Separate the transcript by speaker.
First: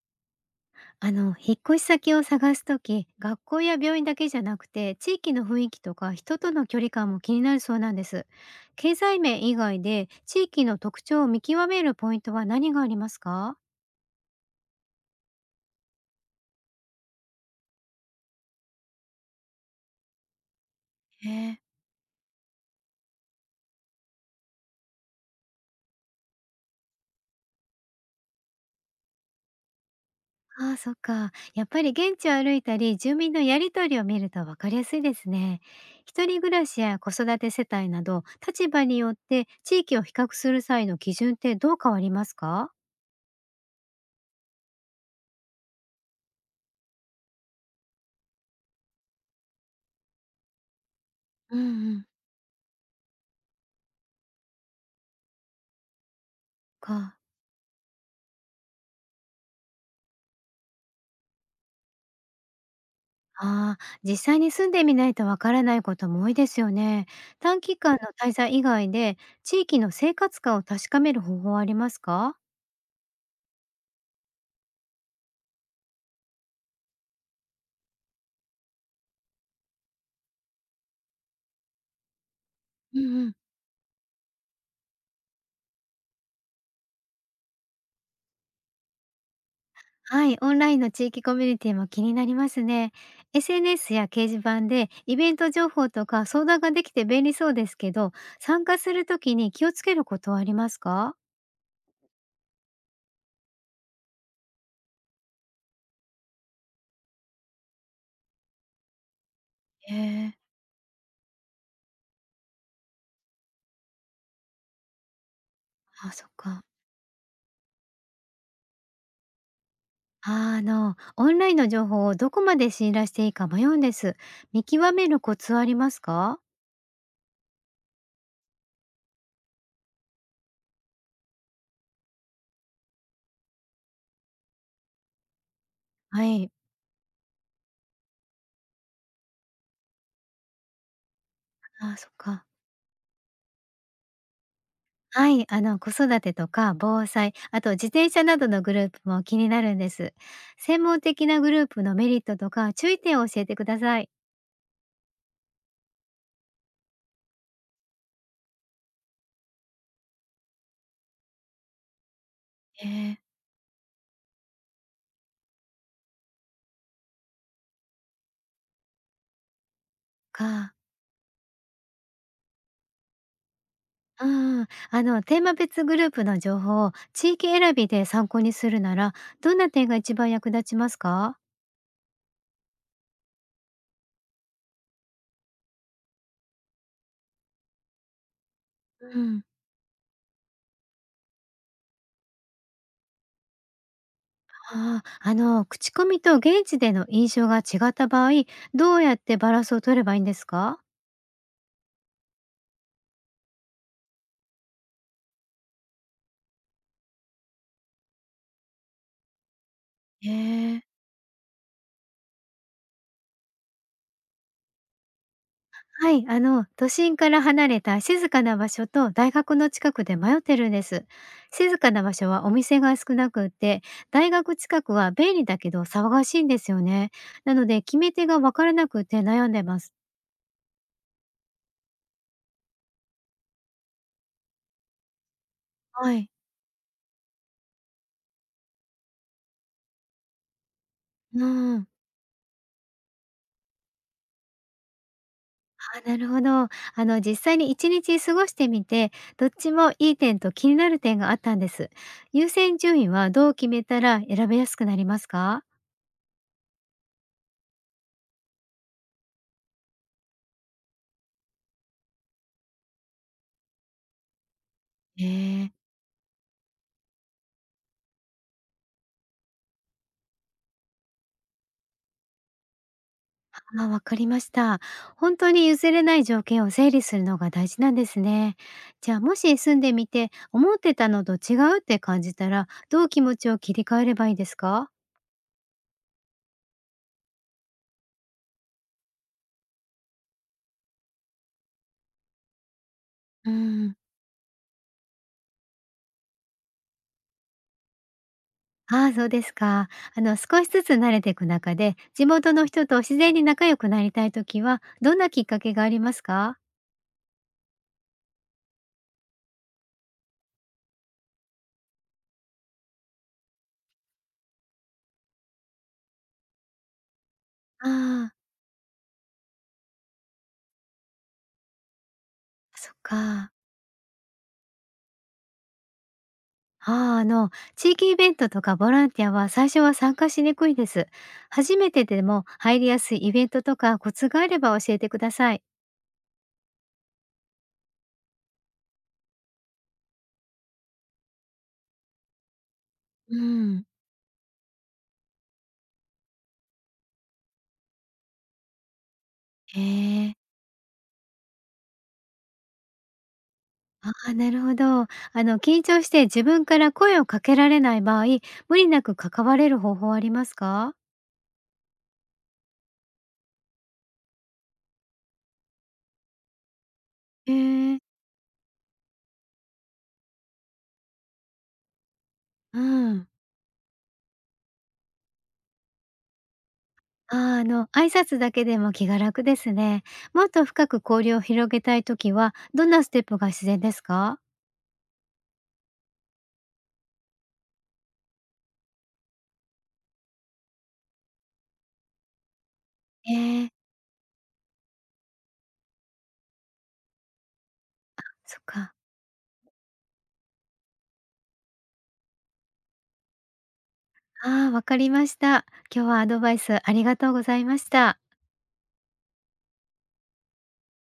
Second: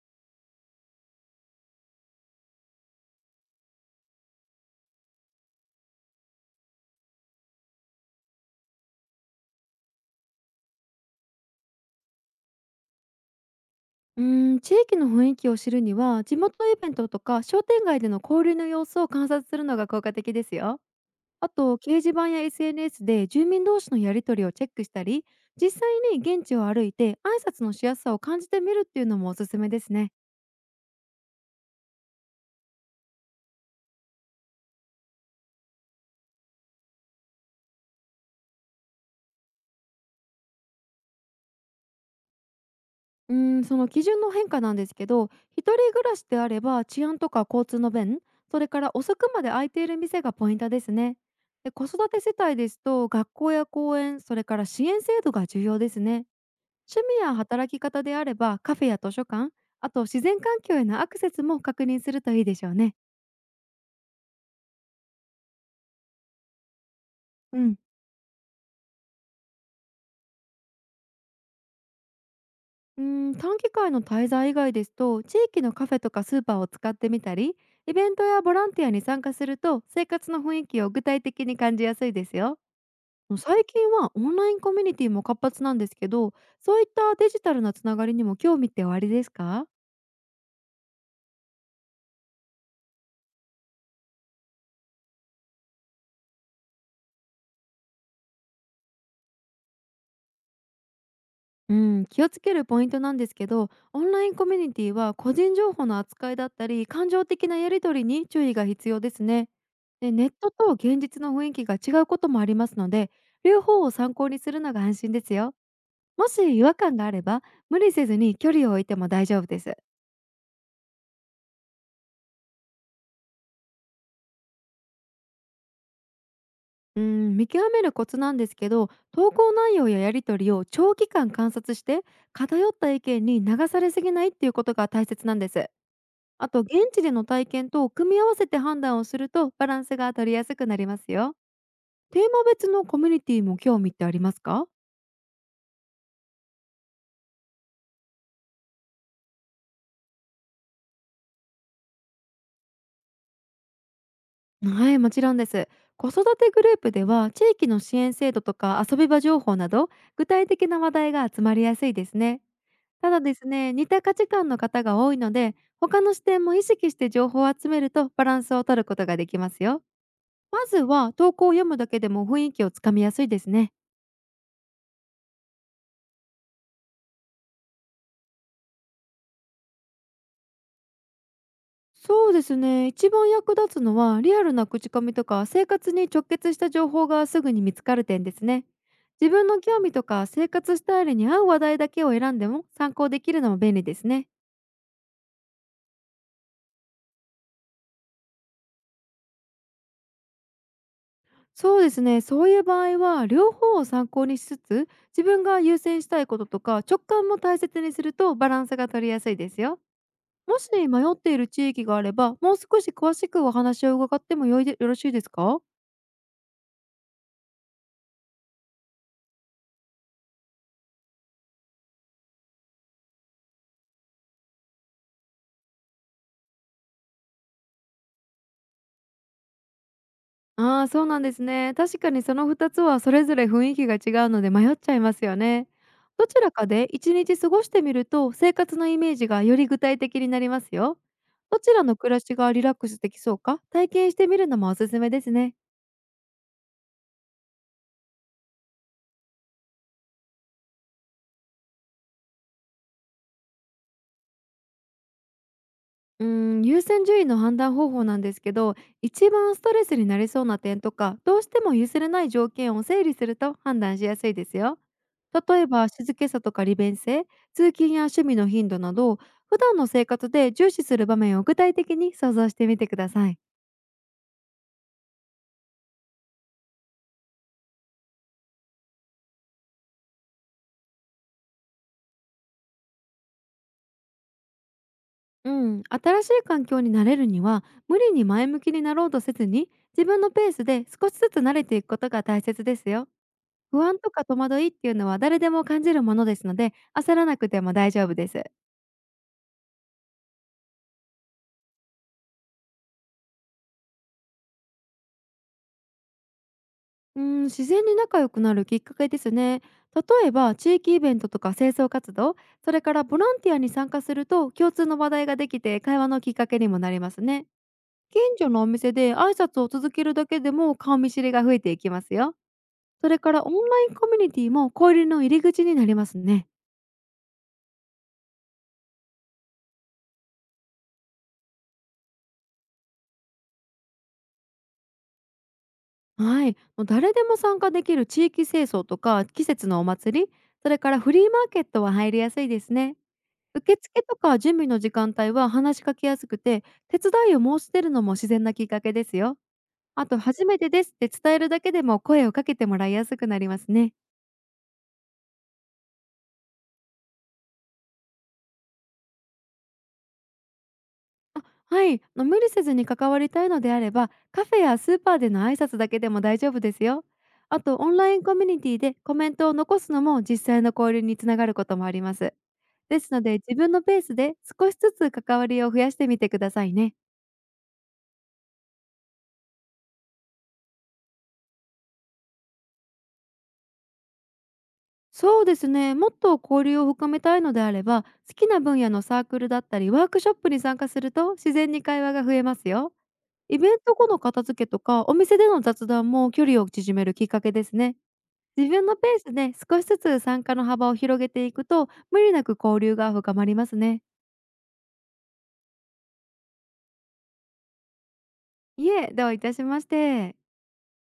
Speaker 1: あの、引っ越し先を探すとき、学校や病院だけじゃなくて、地域の雰囲気とか人との距離感も気になるそうなんです。経済面以外で地域の特徴を見極めるポイントは何がありますか？
Speaker 2: 地域の雰囲気を知るには地元イベントとか商店街での交流の様子を観察するのが効果的ですよ。
Speaker 1: へ
Speaker 2: あ
Speaker 1: え。
Speaker 2: と掲示板や SNS で住民同士のやり取りをチェックしたり実際に現地を歩いて挨拶のしやすさを感じてみるっていうのもおすすめですね。
Speaker 1: ああ、そっか。やっぱり現地を歩いたり、住民のやりとりを見ると分かりやすいですね。一人暮らしや子育て世帯など、立場によって地域を比較する際の基準ってどう変わりますか？
Speaker 2: その基準の変化なんですけど一人暮らしであれば治安とか交通の便それから遅くまで空いている店がポイントですね。
Speaker 1: うん
Speaker 2: で子
Speaker 1: うん。
Speaker 2: 育て世帯ですと学校や公園それから支援制度が重要ですね。趣
Speaker 1: か。
Speaker 2: 味や働き方であればカフェや図書館あと自然環境へのアクセスも確認するといいでしょうね。
Speaker 1: ああ、実際に住んでみないとわからないことも多いですよね。
Speaker 2: う
Speaker 1: 短期
Speaker 2: ん。
Speaker 1: 間の滞在以外で、地域の生活感を確かめる方法はありますか？
Speaker 2: 短期間の滞在以外ですと地域のカフェとかスーパーを使ってみたりイベントやボランティアに参加すると生活の雰囲気を具体的に感じやすいですよ。
Speaker 1: うんうん。
Speaker 2: 最近はオンラインコミュニティも活発なんですけどそういったデジタルなつながりにも興味っておありですか？
Speaker 1: はい、オンラインの地域コミュニティも気になりますね。SNS や掲示板でイベント情報とか相談ができて便利そうですけど、参加するときに気をつけることはありますか？
Speaker 2: うん、気をつけるポイントなんですけどオンラインコミュニティは個人情報の扱いだったり感情的なやり取りに注意が必要ですね。
Speaker 1: へ
Speaker 2: でネッ
Speaker 1: え。
Speaker 2: トと現実の雰囲気が違うこともありますので両方を参考にするのが安心ですよ。
Speaker 1: あ、そ
Speaker 2: も
Speaker 1: っ
Speaker 2: し
Speaker 1: か。
Speaker 2: 違和感があれば無理せずに距離を置いても大丈夫です。
Speaker 1: あの、オンラインの情報をどこまで信頼していいか迷うんです。見極めるコツはありますか？
Speaker 2: うん、見極めるコツなんですけど投稿内容ややり取りを長期間観察して偏った意見に流されすぎないっていうことが大切なんです。
Speaker 1: は
Speaker 2: あ
Speaker 1: い。
Speaker 2: と現地での体験と組み合わせて判断をするとバランスが取りやすくなりますよ。
Speaker 1: ああ、そっ
Speaker 2: テーマ
Speaker 1: か。
Speaker 2: 別のコミュニティも興味ってありますか？
Speaker 1: はい、あの、子育てとか防災、あと自転車などのグループも気になるんです。専門的なグループのメリットとか注意点を教えてください。
Speaker 2: はい、もちろんです。子育てグループでは地域の支援制度とか遊び場情報など具体的な話題が集まりやすいですね。
Speaker 1: え
Speaker 2: た
Speaker 1: え。
Speaker 2: だですね、似た価値観の方が多いので他の視点も意識して情報を集めるとバランスを取ることができますよ。ま
Speaker 1: か。
Speaker 2: ずは投稿を読むだけでも雰囲気をつかみやすいですね。
Speaker 1: うん。あの、テーマ別グループの情報を地域選びで参考にするなら、どんな点が一番役立ちますか？
Speaker 2: そうですね。一番役立つのは、リアルな口コミとか生活に直結した情報がすぐに見つかる点ですね。
Speaker 1: う
Speaker 2: 自
Speaker 1: ん。
Speaker 2: 分の興味とか生活スタイルに合う話題だけを選んでも参考できるのも便利ですね。
Speaker 1: ああ、あの、口コミと現地での印象が違った場合、どうやってバランスを取ればいいんですか？
Speaker 2: そうですね。そういう場合は、両方を参考にしつつ、自分が優先したいこととか直感も大切にするとバランスが取りやすいですよ。
Speaker 1: へ
Speaker 2: もし
Speaker 1: え。
Speaker 2: 迷っている地域があれば、もう少し詳しくお話を伺ってもよいでよろしいですか？
Speaker 1: はい、あの、都心から離れた静かな場所と大学の近くで迷ってるんです。静かな場所はお店が少なくって、大学近くは便利だけど騒がしいんですよね。なので、決め手がわからなくて悩んでます。
Speaker 2: ああ、そうなんですね。確かにその2つはそれぞれ雰囲気が違うので迷っちゃいますよね。
Speaker 1: は
Speaker 2: ど
Speaker 1: い。
Speaker 2: ちらかで1日過ごしてみると生活のイメージがより具体的になりますよ。
Speaker 1: う
Speaker 2: どちら
Speaker 1: ん。
Speaker 2: の暮らしがリラックスできそうか体験してみるのもおすすめですね。
Speaker 1: あ、なるほど。あの、実際に1日過ごしてみて、どっちもいい点と気になる点があったんです。優先順位はどう決めたら選べやすくなりますか？
Speaker 2: うー優先順位の判断方法なんですけど、一番ストレスになりそうな点とか、どうしても譲れない条件を整理すると判断しやすいですよ。
Speaker 1: え
Speaker 2: 例え
Speaker 1: え。
Speaker 2: ば、静けさとか利便性、通勤や趣味の頻度など、普段の生活で重視する場面を具体的に想像してみてください。
Speaker 1: あ、わかりました。本当に譲れない条件を整理するのが大事なんですね。じゃあ、もし住んでみて、思ってたのと違うって感じたら、どう気持ちを切り替えればいいですか？
Speaker 2: うん、新しい環境に慣れるには、無理に前向きになろうとせずに、自分のペースで少しずつ慣れていくことが大切ですよ。
Speaker 1: うー
Speaker 2: 不
Speaker 1: ん。
Speaker 2: 安とか戸惑いっていうのは誰でも感じるものですので、焦らなくても大丈夫です。
Speaker 1: ああ、そうですか。あの、少しずつ慣れていく中で、地元の人と自然に仲良くなりたい時は、どんなきっかけがありますか？
Speaker 2: うん、自然に仲良くなるきっかけですね。例えば地域イベントとか清掃活動、それからボランティアに参加すると共通の話題ができて会話のきっかけにもなりますね。
Speaker 1: あ
Speaker 2: 近
Speaker 1: あー、
Speaker 2: 所のお店で挨拶を続けるだけでも顔見知りが増えていきますよ。
Speaker 1: そっ
Speaker 2: それからオン
Speaker 1: か。
Speaker 2: ラインコミュニティも交流の入り口になりますね。
Speaker 1: ああ、あの、地域イベントとかボランティアは最初は参加しにくいです。初めてでも入りやすいイベントとかコツがあれば教えてください。
Speaker 2: はい、もう誰でも参加できる地域清掃とか季節のお祭りそれからフリーマーケットは入りやすいですね。
Speaker 1: う
Speaker 2: 受
Speaker 1: ん。
Speaker 2: 付とか準備の時間帯は話しかけやすくて手伝いを申し出るのも自然なきっかけですよ。
Speaker 1: へ
Speaker 2: あと
Speaker 1: え。
Speaker 2: 初めてですって伝えるだけでも声をかけてもらいやすくなりますね。
Speaker 1: ああ、なるほど。あの、緊張して自分から声をかけられない場合、無理なく関われる方法はありますか？
Speaker 2: あ、はい、無理せずに関わりたいのであればカフェやスーパーでの挨拶だけでも大丈夫ですよ。
Speaker 1: へ
Speaker 2: あとオン
Speaker 1: え。
Speaker 2: ラインコミュニティでコメントを残すのも実際の交流につながることもあります。
Speaker 1: う
Speaker 2: ですの
Speaker 1: ん。
Speaker 2: で、自分のペースで少しずつ関わりを増やしてみてくださいね。
Speaker 1: ああ、あの、挨拶だけでも気が楽ですね。もっと深く交流を広げたいときは、どんなステップが自然ですか？
Speaker 2: そうですね。もっと交流を深めたいのであれば、好きな分野のサークルだったり、ワークショップに参加すると自然に会話が増えますよ。
Speaker 1: へ
Speaker 2: イ
Speaker 1: え、
Speaker 2: ベント後の片付けとか、お店での雑談も距離を縮めるきっかけですね。
Speaker 1: そっ
Speaker 2: 自分
Speaker 1: か。
Speaker 2: のペースで少しずつ参加の幅を広げていくと、無理なく交流が深まりますね。
Speaker 1: ああ、わかりました。今日はアドバイスありがとうございました。
Speaker 2: いえ、どういたしまして。